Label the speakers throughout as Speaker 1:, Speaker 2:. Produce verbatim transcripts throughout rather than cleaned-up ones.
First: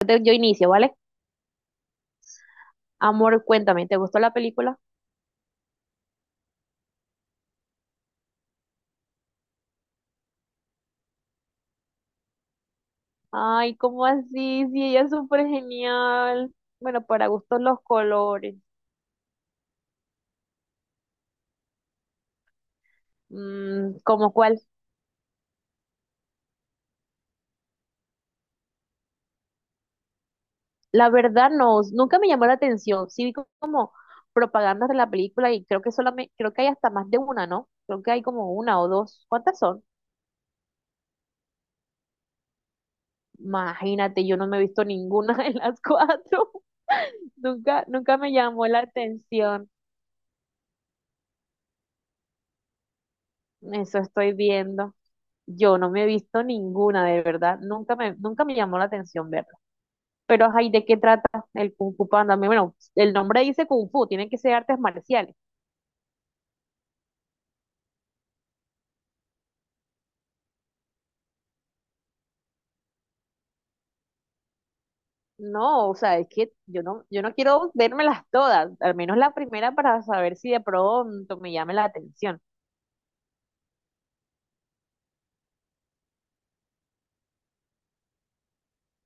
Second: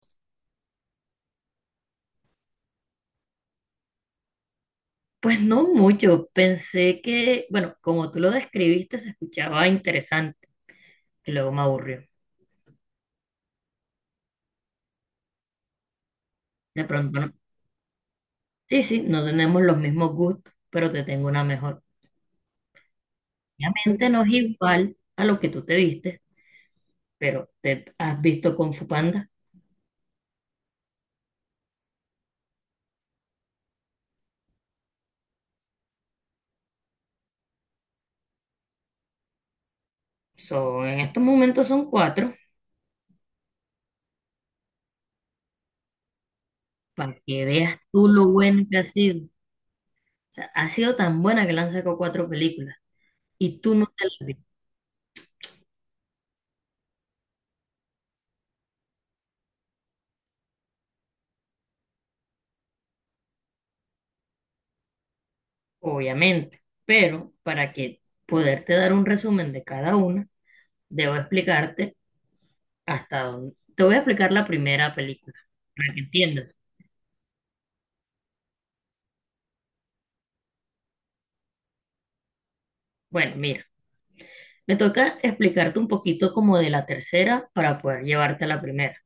Speaker 1: Entonces, yo inicio, ¿vale? Amor, cuéntame, ¿te gustó la película?
Speaker 2: Pues no mucho, pensé que, bueno, como tú lo describiste, se escuchaba interesante y luego me aburrió.
Speaker 1: Ay, ¿cómo así? Sí, ella es súper genial.
Speaker 2: De
Speaker 1: Bueno,
Speaker 2: pronto,
Speaker 1: para
Speaker 2: no.
Speaker 1: gustos los colores.
Speaker 2: Sí, sí, no tenemos los mismos gustos, pero te tengo una mejor.
Speaker 1: Mm,
Speaker 2: Obviamente no es
Speaker 1: ¿cómo cuál?
Speaker 2: igual a lo que tú te viste, pero te has visto con Fupanda.
Speaker 1: La verdad no, nunca me llamó la atención. Sí vi como propagandas de la película y creo que solamente, creo que hay hasta más de una, ¿no? Creo que hay como una o dos. ¿Cuántas son?
Speaker 2: So, en estos momentos son cuatro,
Speaker 1: Imagínate, yo no me he visto ninguna de las cuatro.
Speaker 2: para que veas
Speaker 1: Nunca,
Speaker 2: tú
Speaker 1: nunca
Speaker 2: lo
Speaker 1: me
Speaker 2: buena
Speaker 1: llamó
Speaker 2: que
Speaker 1: la
Speaker 2: ha sido.
Speaker 1: atención.
Speaker 2: O sea, ha sido tan buena que le han sacado cuatro películas y tú no
Speaker 1: Eso
Speaker 2: te las
Speaker 1: estoy
Speaker 2: viste,
Speaker 1: viendo. Yo no me he visto ninguna, de verdad. Nunca me, nunca me llamó la atención verla. Pero, ay, ¿de qué trata el Kung Fu Panda? Bueno, el nombre dice Kung Fu, tienen que ser artes marciales.
Speaker 2: obviamente, pero para que poderte dar un resumen de cada una, debo explicarte hasta dónde. Te voy a explicar la primera película
Speaker 1: No,
Speaker 2: para
Speaker 1: o
Speaker 2: que
Speaker 1: sea, es que
Speaker 2: entiendas.
Speaker 1: yo no, yo no quiero vérmelas todas, al menos la primera para saber si de pronto me llame la atención.
Speaker 2: Bueno, mira, me toca explicarte un poquito como de la tercera para poder llevarte a la primera.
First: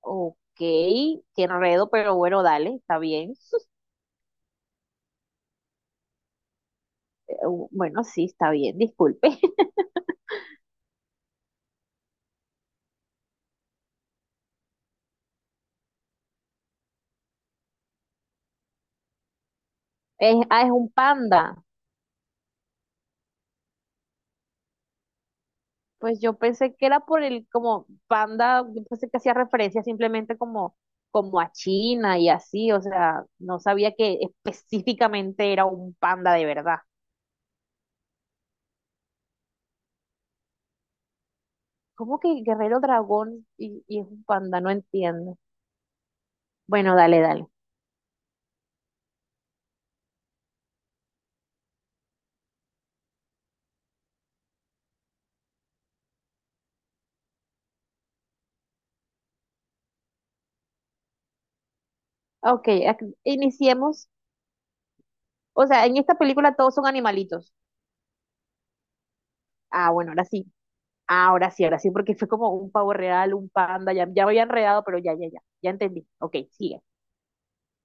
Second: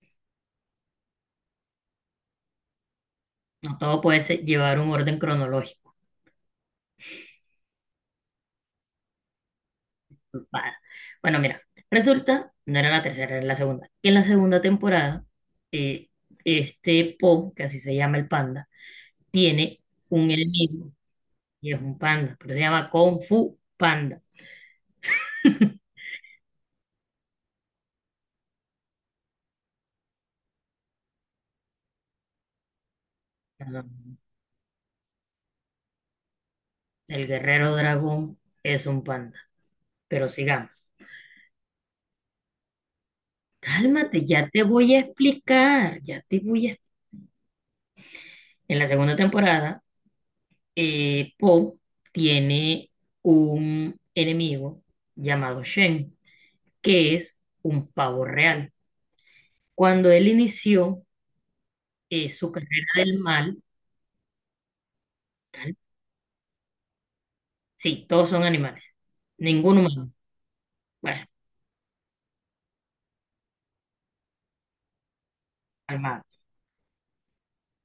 Speaker 1: Ok, qué enredo, pero bueno, dale, está bien.
Speaker 2: No todo puede ser- llevar un orden cronológico.
Speaker 1: Eh, Bueno, sí, está bien, disculpe.
Speaker 2: Va. Bueno, mira, resulta, no era la tercera, era la segunda. Y en la segunda temporada, eh, este Po, que así se llama el panda, tiene un
Speaker 1: Es, ah, es un
Speaker 2: enemigo
Speaker 1: panda.
Speaker 2: y es un panda, pero se llama Kung Fu Panda.
Speaker 1: Pues yo pensé que era por el como panda, yo pensé que hacía referencia simplemente como, como a China y así, o sea, no
Speaker 2: Perdón,
Speaker 1: sabía que específicamente era un panda de verdad.
Speaker 2: el guerrero dragón es un panda. Pero sigamos.
Speaker 1: ¿Cómo que Guerrero Dragón y, y es un
Speaker 2: Cálmate, ya
Speaker 1: panda?
Speaker 2: te
Speaker 1: No
Speaker 2: voy a
Speaker 1: entiendo.
Speaker 2: explicar, ya te voy a...
Speaker 1: Bueno, dale, dale.
Speaker 2: En la segunda temporada, eh, Poe tiene un enemigo llamado Shen, que es un pavo real. Cuando él inició eh, su
Speaker 1: Ok,
Speaker 2: carrera
Speaker 1: ac-
Speaker 2: del mal,
Speaker 1: iniciemos. O
Speaker 2: tal-
Speaker 1: sea, en esta película todos son animalitos.
Speaker 2: sí, todos son animales, ningún
Speaker 1: Ah, bueno,
Speaker 2: humano,
Speaker 1: ahora sí.
Speaker 2: bueno,
Speaker 1: Ahora sí, ahora sí, porque fue como un pavo real, un panda, ya, ya me había enredado, pero ya, ya, ya, ya entendí.
Speaker 2: calmado.
Speaker 1: Ok, sigue.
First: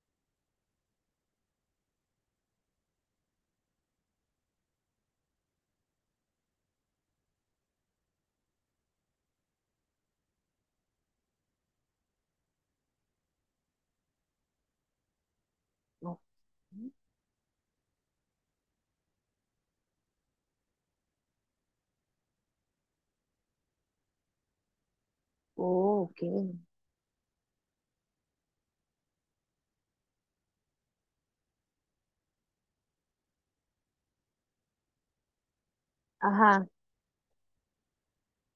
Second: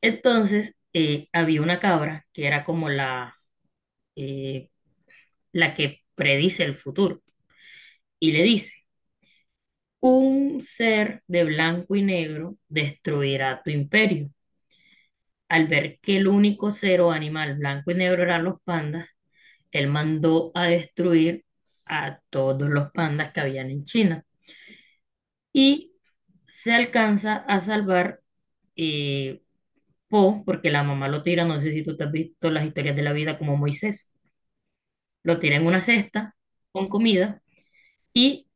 Speaker 2: Entonces, eh, había una cabra que era como la, eh, la que predice el futuro y le dice, "Un ser de blanco y negro destruirá tu imperio". Al ver que el único ser o animal blanco y negro eran los pandas, él mandó a destruir a todos los pandas que habían en China. Y
Speaker 1: Oh, ok.
Speaker 2: se alcanza a salvar eh, Po, porque la mamá lo tira, no sé si tú te has visto las historias de la vida como Moisés, lo tira en una cesta
Speaker 1: Ajá.
Speaker 2: con comida y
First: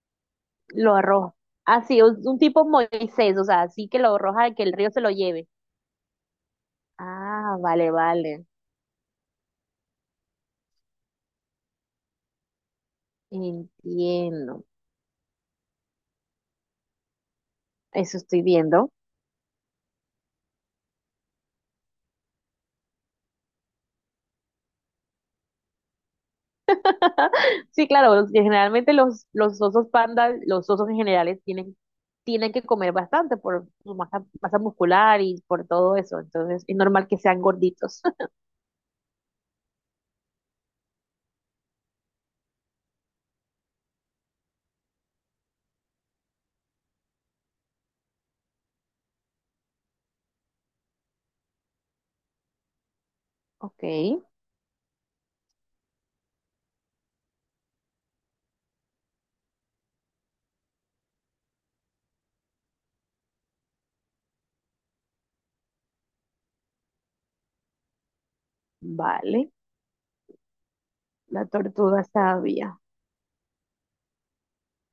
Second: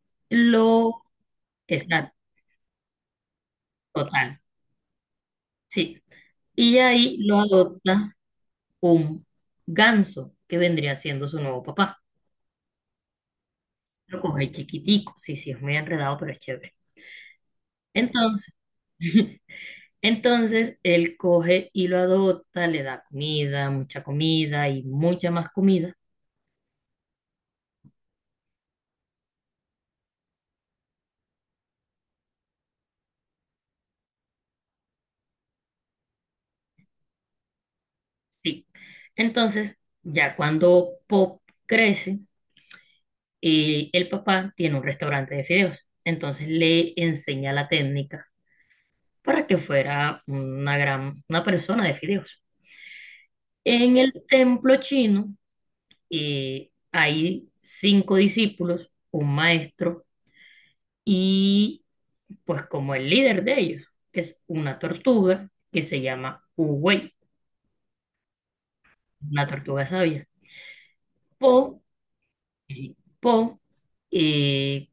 Speaker 1: Lo
Speaker 2: lo...
Speaker 1: arroja. Así,
Speaker 2: Exacto,
Speaker 1: un, un tipo Moisés, o sea, así que lo
Speaker 2: total,
Speaker 1: arroja, y que el río se lo lleve.
Speaker 2: sí. Y ahí lo
Speaker 1: Ah, vale,
Speaker 2: adopta
Speaker 1: vale.
Speaker 2: un ganso, que vendría siendo su nuevo papá. Lo coge
Speaker 1: Entiendo.
Speaker 2: chiquitico, sí, sí, es muy enredado, pero es chévere.
Speaker 1: Eso estoy
Speaker 2: Entonces,
Speaker 1: viendo.
Speaker 2: entonces él coge y lo adopta, le da comida, mucha comida y mucha más comida.
Speaker 1: Sí, claro, los- generalmente los, los osos pandas, los osos en general tienen, tienen que comer bastante por su masa, masa muscular y por todo eso. Entonces, es normal que sean gorditos.
Speaker 2: Sí. Entonces, ya cuando Pop crece, eh, el papá tiene un restaurante de fideos. Entonces le enseña la técnica para que fuera una gran, una persona de fideos.
Speaker 1: Ok,
Speaker 2: En el templo chino, eh, hay cinco discípulos, un maestro y pues como el líder de ellos, que es una tortuga que se llama Uwey, una
Speaker 1: vale.
Speaker 2: tortuga sabia.
Speaker 1: La
Speaker 2: Po,
Speaker 1: tortuga sabia.
Speaker 2: eh, Po eh,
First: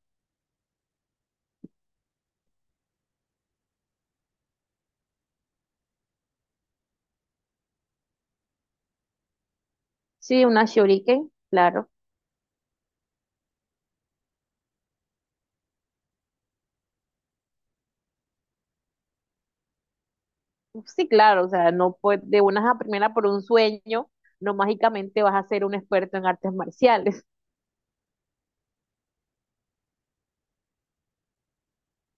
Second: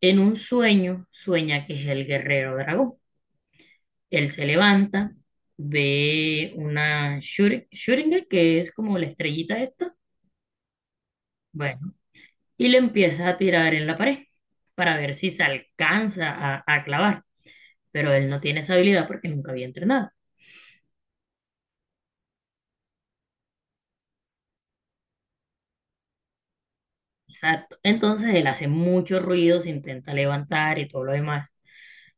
Speaker 2: en un sueño sueña que es el guerrero dragón. Él se levanta, ve una shuri- shuriken, que es como la estrellita esta,
Speaker 1: Sí, una shuriken,
Speaker 2: bueno,
Speaker 1: claro.
Speaker 2: y le empieza a tirar en la pared para ver si se alcanza a a clavar. Pero él no tiene esa habilidad porque nunca había entrenado.
Speaker 1: Sí, claro, o sea, no puede, de una a primera por un sueño, no mágicamente vas a ser un experto en artes marciales,
Speaker 2: Exacto. Entonces él hace mucho ruido, se intenta levantar y todo lo demás,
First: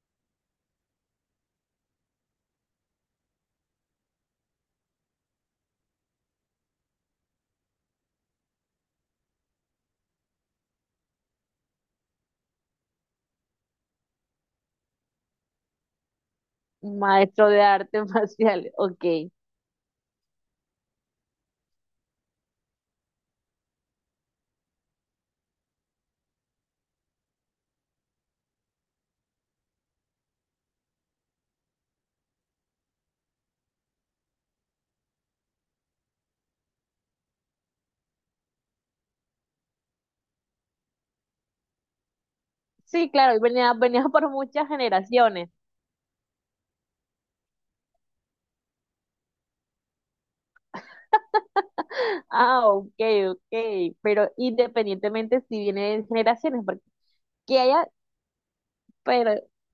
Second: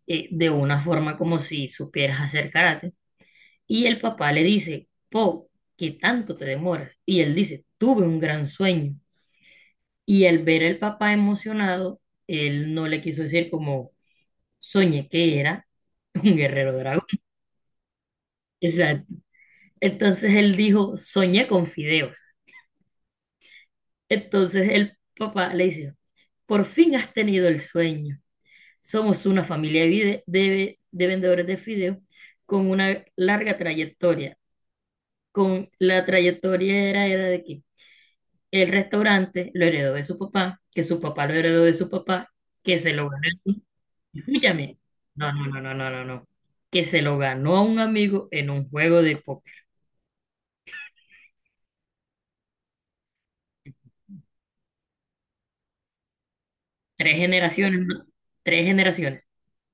Speaker 2: eh, de una forma como si supieras hacer karate. Y el papá le dice, "Po, ¿qué tanto te demoras?". Y él dice, "Tuve un gran sueño". Y al ver al papá emocionado, él no le quiso decir como "soñé que era un guerrero
Speaker 1: un
Speaker 2: dragón".
Speaker 1: maestro de artes marciales,
Speaker 2: Exacto.
Speaker 1: ok.
Speaker 2: Entonces él dijo, "soñé con fideos". Entonces el papá le dice, "por fin has tenido el sueño. Somos una familia de, vide- de- de vendedores de fideos con una larga trayectoria". Con la trayectoria era, era de que el restaurante lo heredó de su papá, que su papá lo heredó de su papá, que se lo
Speaker 1: Sí,
Speaker 2: ganó.
Speaker 1: claro, y venía, venía por muchas
Speaker 2: Escúchame. No, no,
Speaker 1: generaciones.
Speaker 2: no, no, no, no, no. Que se lo ganó a un amigo en un juego de póker.
Speaker 1: Ah, ok, ok, pero independientemente si viene de generaciones, porque
Speaker 2: Tres generaciones,
Speaker 1: haya,
Speaker 2: ¿no? Tres generaciones.
Speaker 1: pero,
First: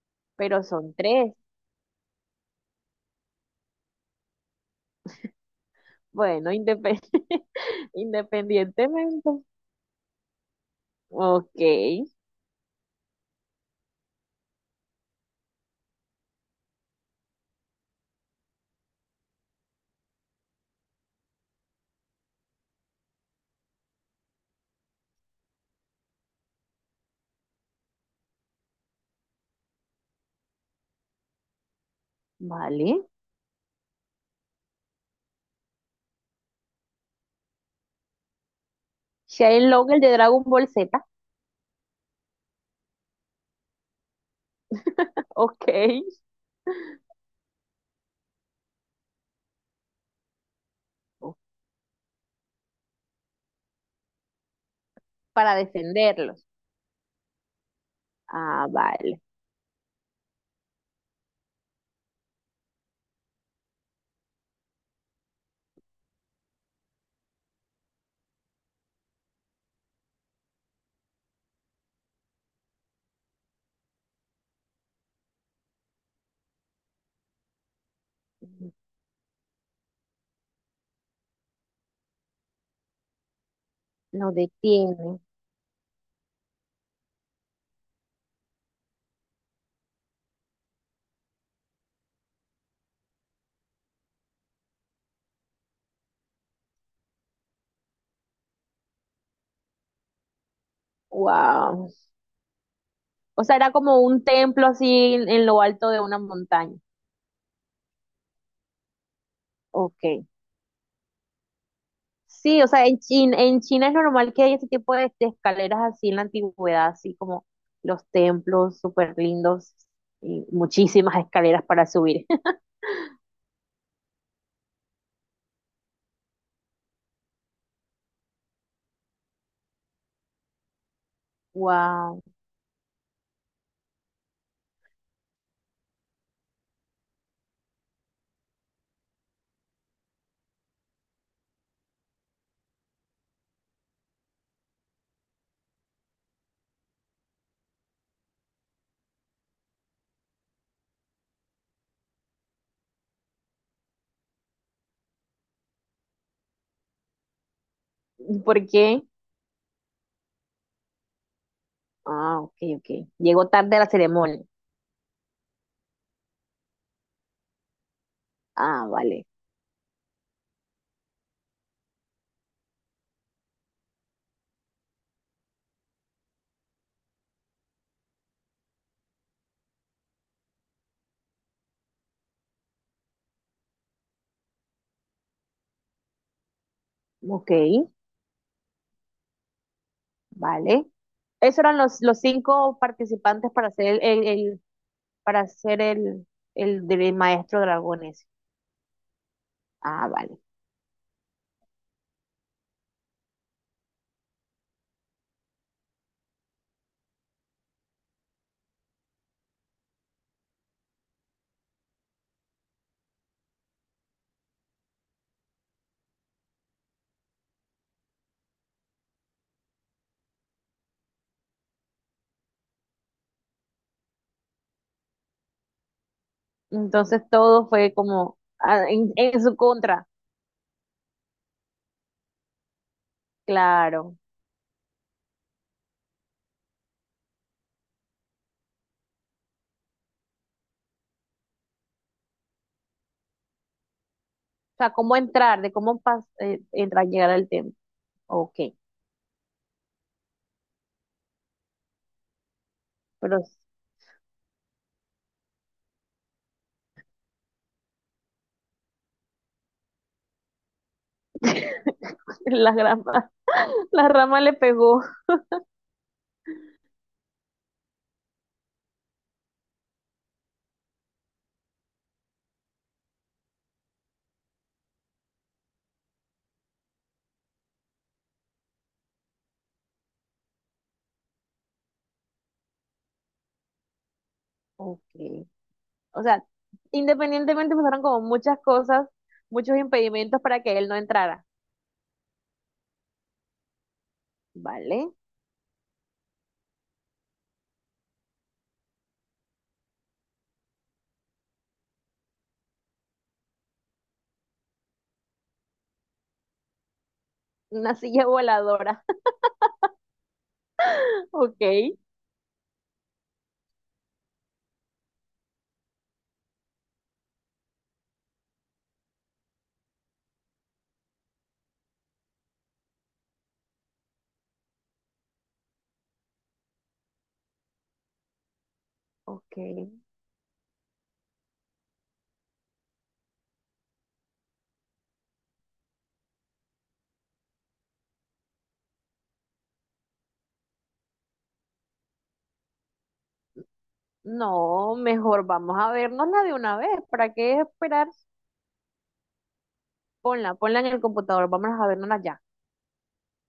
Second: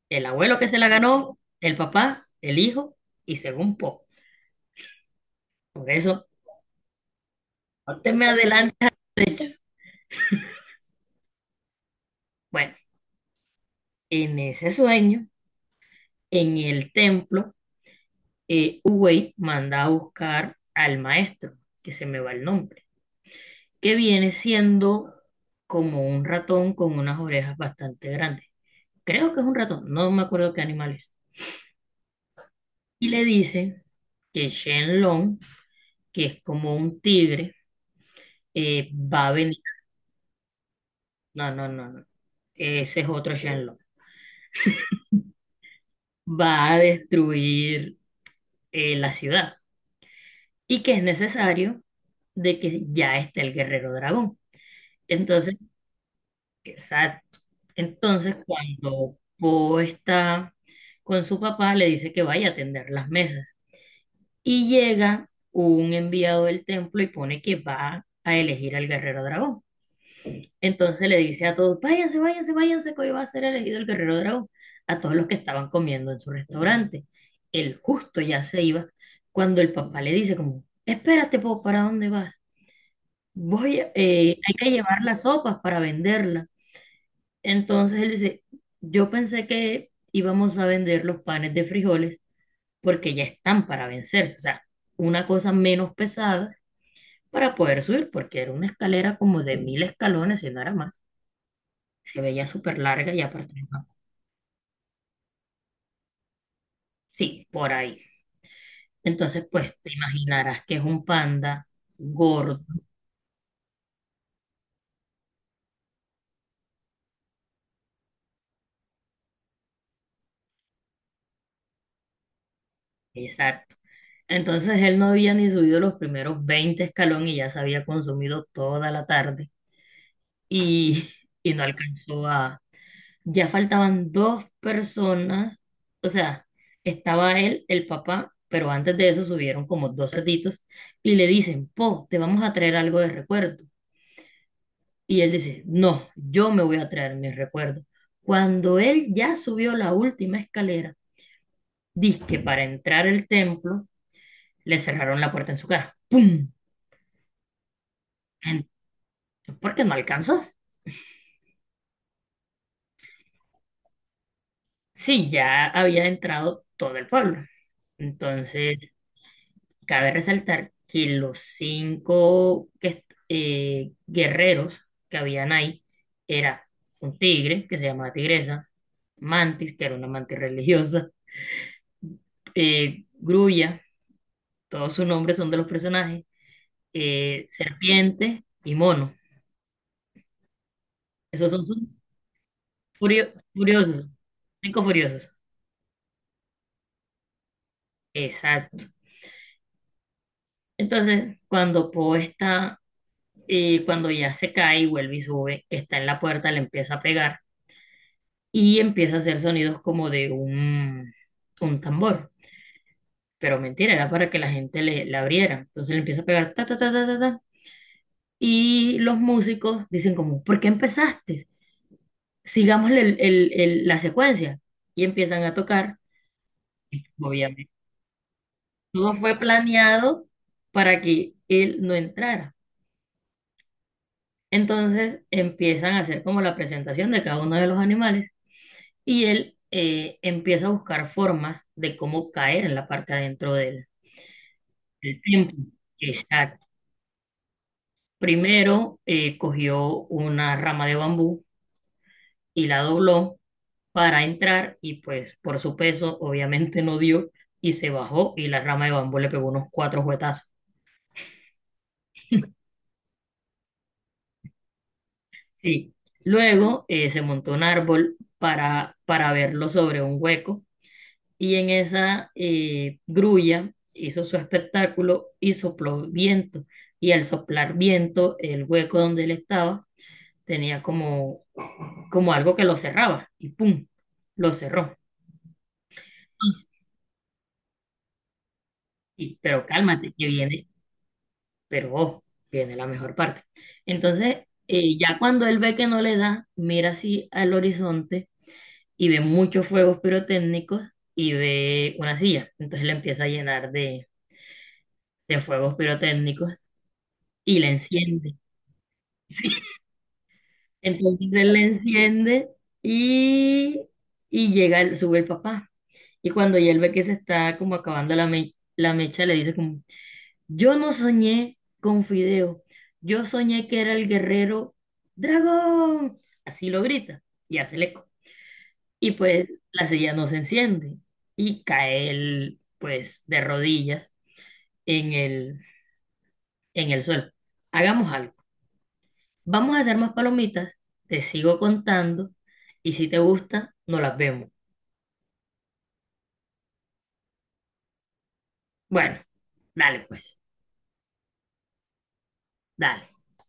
Speaker 2: El abuelo
Speaker 1: pero
Speaker 2: que se la
Speaker 1: son tres,
Speaker 2: ganó, el papá, el hijo y según poco. Por eso,
Speaker 1: bueno, independ-
Speaker 2: no te me
Speaker 1: independientemente,
Speaker 2: adelantes.
Speaker 1: ok,
Speaker 2: Bueno, en ese sueño, en el templo, eh, Uwey manda a buscar al maestro, que se me va el nombre, que viene siendo como un ratón con unas orejas bastante grandes. Creo que es un ratón, no me acuerdo qué animal es.
Speaker 1: vale.
Speaker 2: Y le dice que Shenlong, que es como un tigre, eh, va a venir.
Speaker 1: Shailong, el de Dragon Ball Z,
Speaker 2: No, no, no, no. Ese es otro Shenlong.
Speaker 1: ok,
Speaker 2: Va a destruir eh, la ciudad y que es
Speaker 1: ok,
Speaker 2: necesario de que ya esté el guerrero dragón.
Speaker 1: para
Speaker 2: Entonces
Speaker 1: defenderlos.
Speaker 2: Exacto. Entonces,
Speaker 1: Ah,
Speaker 2: cuando
Speaker 1: vale.
Speaker 2: Po está con su papá, le dice que vaya a atender las mesas. Y llega un enviado del templo y pone que va a elegir al guerrero dragón. Entonces le dice a todos, "váyanse, váyanse, váyanse, que hoy va a ser elegido el guerrero dragón". A todos los que estaban comiendo en su restaurante. El justo ya se iba cuando el papá le dice como, "espérate, Po, ¿para dónde vas?". Voy, a-
Speaker 1: Lo
Speaker 2: eh, hay que llevar
Speaker 1: detiene.
Speaker 2: las sopas para venderlas. Entonces él dice, yo pensé que íbamos a vender los panes de frijoles porque ya están para vencerse, o sea, una cosa menos pesada para poder subir, porque era una escalera como de mil escalones, y no era más,
Speaker 1: Wow.
Speaker 2: se veía súper larga y
Speaker 1: O
Speaker 2: aparte,
Speaker 1: sea, era
Speaker 2: no.
Speaker 1: como un templo así en, en lo alto de una montaña.
Speaker 2: Sí, por ahí. Entonces, pues te
Speaker 1: Ok.
Speaker 2: imaginarás que es un panda gordo,
Speaker 1: Sí, o sea, en China, en China es normal que haya ese tipo de, de escaleras así en la antigüedad, así como los templos súper lindos y muchísimas escaleras para subir.
Speaker 2: exacto. Entonces él no había ni subido los primeros veinte escalones y ya se había consumido toda la tarde y, y no
Speaker 1: Wow.
Speaker 2: alcanzó. Ya faltaban dos personas, o sea, estaba él, el papá, pero antes de eso subieron como dos cerditos y le dicen, "Po, te vamos a traer algo de recuerdo". Y él dice, "no, yo me voy a traer mis recuerdos". Cuando él ya subió la última escalera, que para entrar al templo, le cerraron la puerta en su cara. ¡Pum!
Speaker 1: ¿Por qué?
Speaker 2: Porque no alcanzó.
Speaker 1: Ah, ok, ok. Llegó tarde a la ceremonia.
Speaker 2: Sí, ya había entrado todo el pueblo. Entonces,
Speaker 1: Ah, vale.
Speaker 2: cabe resaltar que los cinco que est- eh, guerreros que habían ahí era un tigre que se llamaba Tigresa, Mantis, que era una mantis religiosa, eh, Grulla, todos sus nombres son de los personajes, eh,
Speaker 1: Ok.
Speaker 2: Serpiente y Mono.
Speaker 1: Vale.
Speaker 2: Esos
Speaker 1: Esos
Speaker 2: son
Speaker 1: eran
Speaker 2: sus
Speaker 1: los, los cinco
Speaker 2: furio-
Speaker 1: participantes para ser el,
Speaker 2: furiosos,
Speaker 1: el- el-
Speaker 2: cinco furiosos.
Speaker 1: para ser el, el, del maestro dragones.
Speaker 2: Exacto.
Speaker 1: Ah, vale.
Speaker 2: Entonces, cuando Poe está, eh, cuando ya se cae y vuelve y sube, que está en la puerta, le empieza a pegar y empieza a hacer sonidos como de un, un tambor. Pero mentira, era para que la gente le, la abriera. Entonces le empieza a pegar ta, ta, ta, ta, ta, ta. Y los músicos dicen como, "¿por qué empezaste? Sigamos el- el- el- la secuencia". Y empiezan a tocar.
Speaker 1: Entonces
Speaker 2: Obviamente,
Speaker 1: todo fue como ah,
Speaker 2: todo
Speaker 1: en,
Speaker 2: fue
Speaker 1: en su contra,
Speaker 2: planeado para que él no entrara.
Speaker 1: claro.
Speaker 2: Entonces empiezan a hacer como la presentación de cada uno de los animales y él eh, empieza a buscar formas de cómo caer en la parte adentro del.
Speaker 1: O sea, cómo
Speaker 2: El tiempo.
Speaker 1: entrar, de cómo pas- eh,
Speaker 2: Exacto.
Speaker 1: entrar, llegar al templo. Ok,
Speaker 2: Primero eh, cogió una rama de bambú y la dobló
Speaker 1: pero
Speaker 2: para entrar y pues por su peso obviamente no dio y se bajó y la rama de bambú le pegó unos cuatro juetazos.
Speaker 1: la rama, la rama le pegó.
Speaker 2: Sí. Luego eh, se montó un árbol para, para verlo sobre un hueco y en esa eh, grulla hizo su espectáculo y sopló viento y al soplar viento el hueco donde él estaba tenía como como algo que lo cerraba y ¡pum! Lo cerró.
Speaker 1: Ok. O sea,
Speaker 2: Entonces,
Speaker 1: independientemente pasaron como muchas cosas,
Speaker 2: sí, pero
Speaker 1: muchos
Speaker 2: cálmate, que
Speaker 1: impedimentos para
Speaker 2: viene,
Speaker 1: que él no entrara.
Speaker 2: pero ojo, viene la mejor parte. Entonces, eh,
Speaker 1: Vale.
Speaker 2: ya cuando él ve que no le da, mira así al horizonte y ve muchos fuegos pirotécnicos y ve una silla. Entonces le empieza a llenar de, de fuegos pirotécnicos y la
Speaker 1: Una silla
Speaker 2: enciende.
Speaker 1: voladora.
Speaker 2: Sí. Entonces él la
Speaker 1: Ok,
Speaker 2: enciende y, y llega, el- sube el papá. Y cuando ya él ve que se está como acabando la, me- la mecha, le dice como, "yo no soñé con Fideo, yo soñé que era el guerrero dragón". Así lo grita y hace el eco. Y pues la
Speaker 1: ok.
Speaker 2: silla no se enciende y cae él pues de rodillas en el, en el suelo. Hagamos algo. Vamos a hacer más palomitas, te sigo contando y si te gusta, no las vemos.
Speaker 1: No, mejor vamos a vernosla de una vez. ¿Para qué esperar?
Speaker 2: Bueno, dale pues,
Speaker 1: Ponla, ponla en el computador, vamos a vernosla ya.
Speaker 2: dale.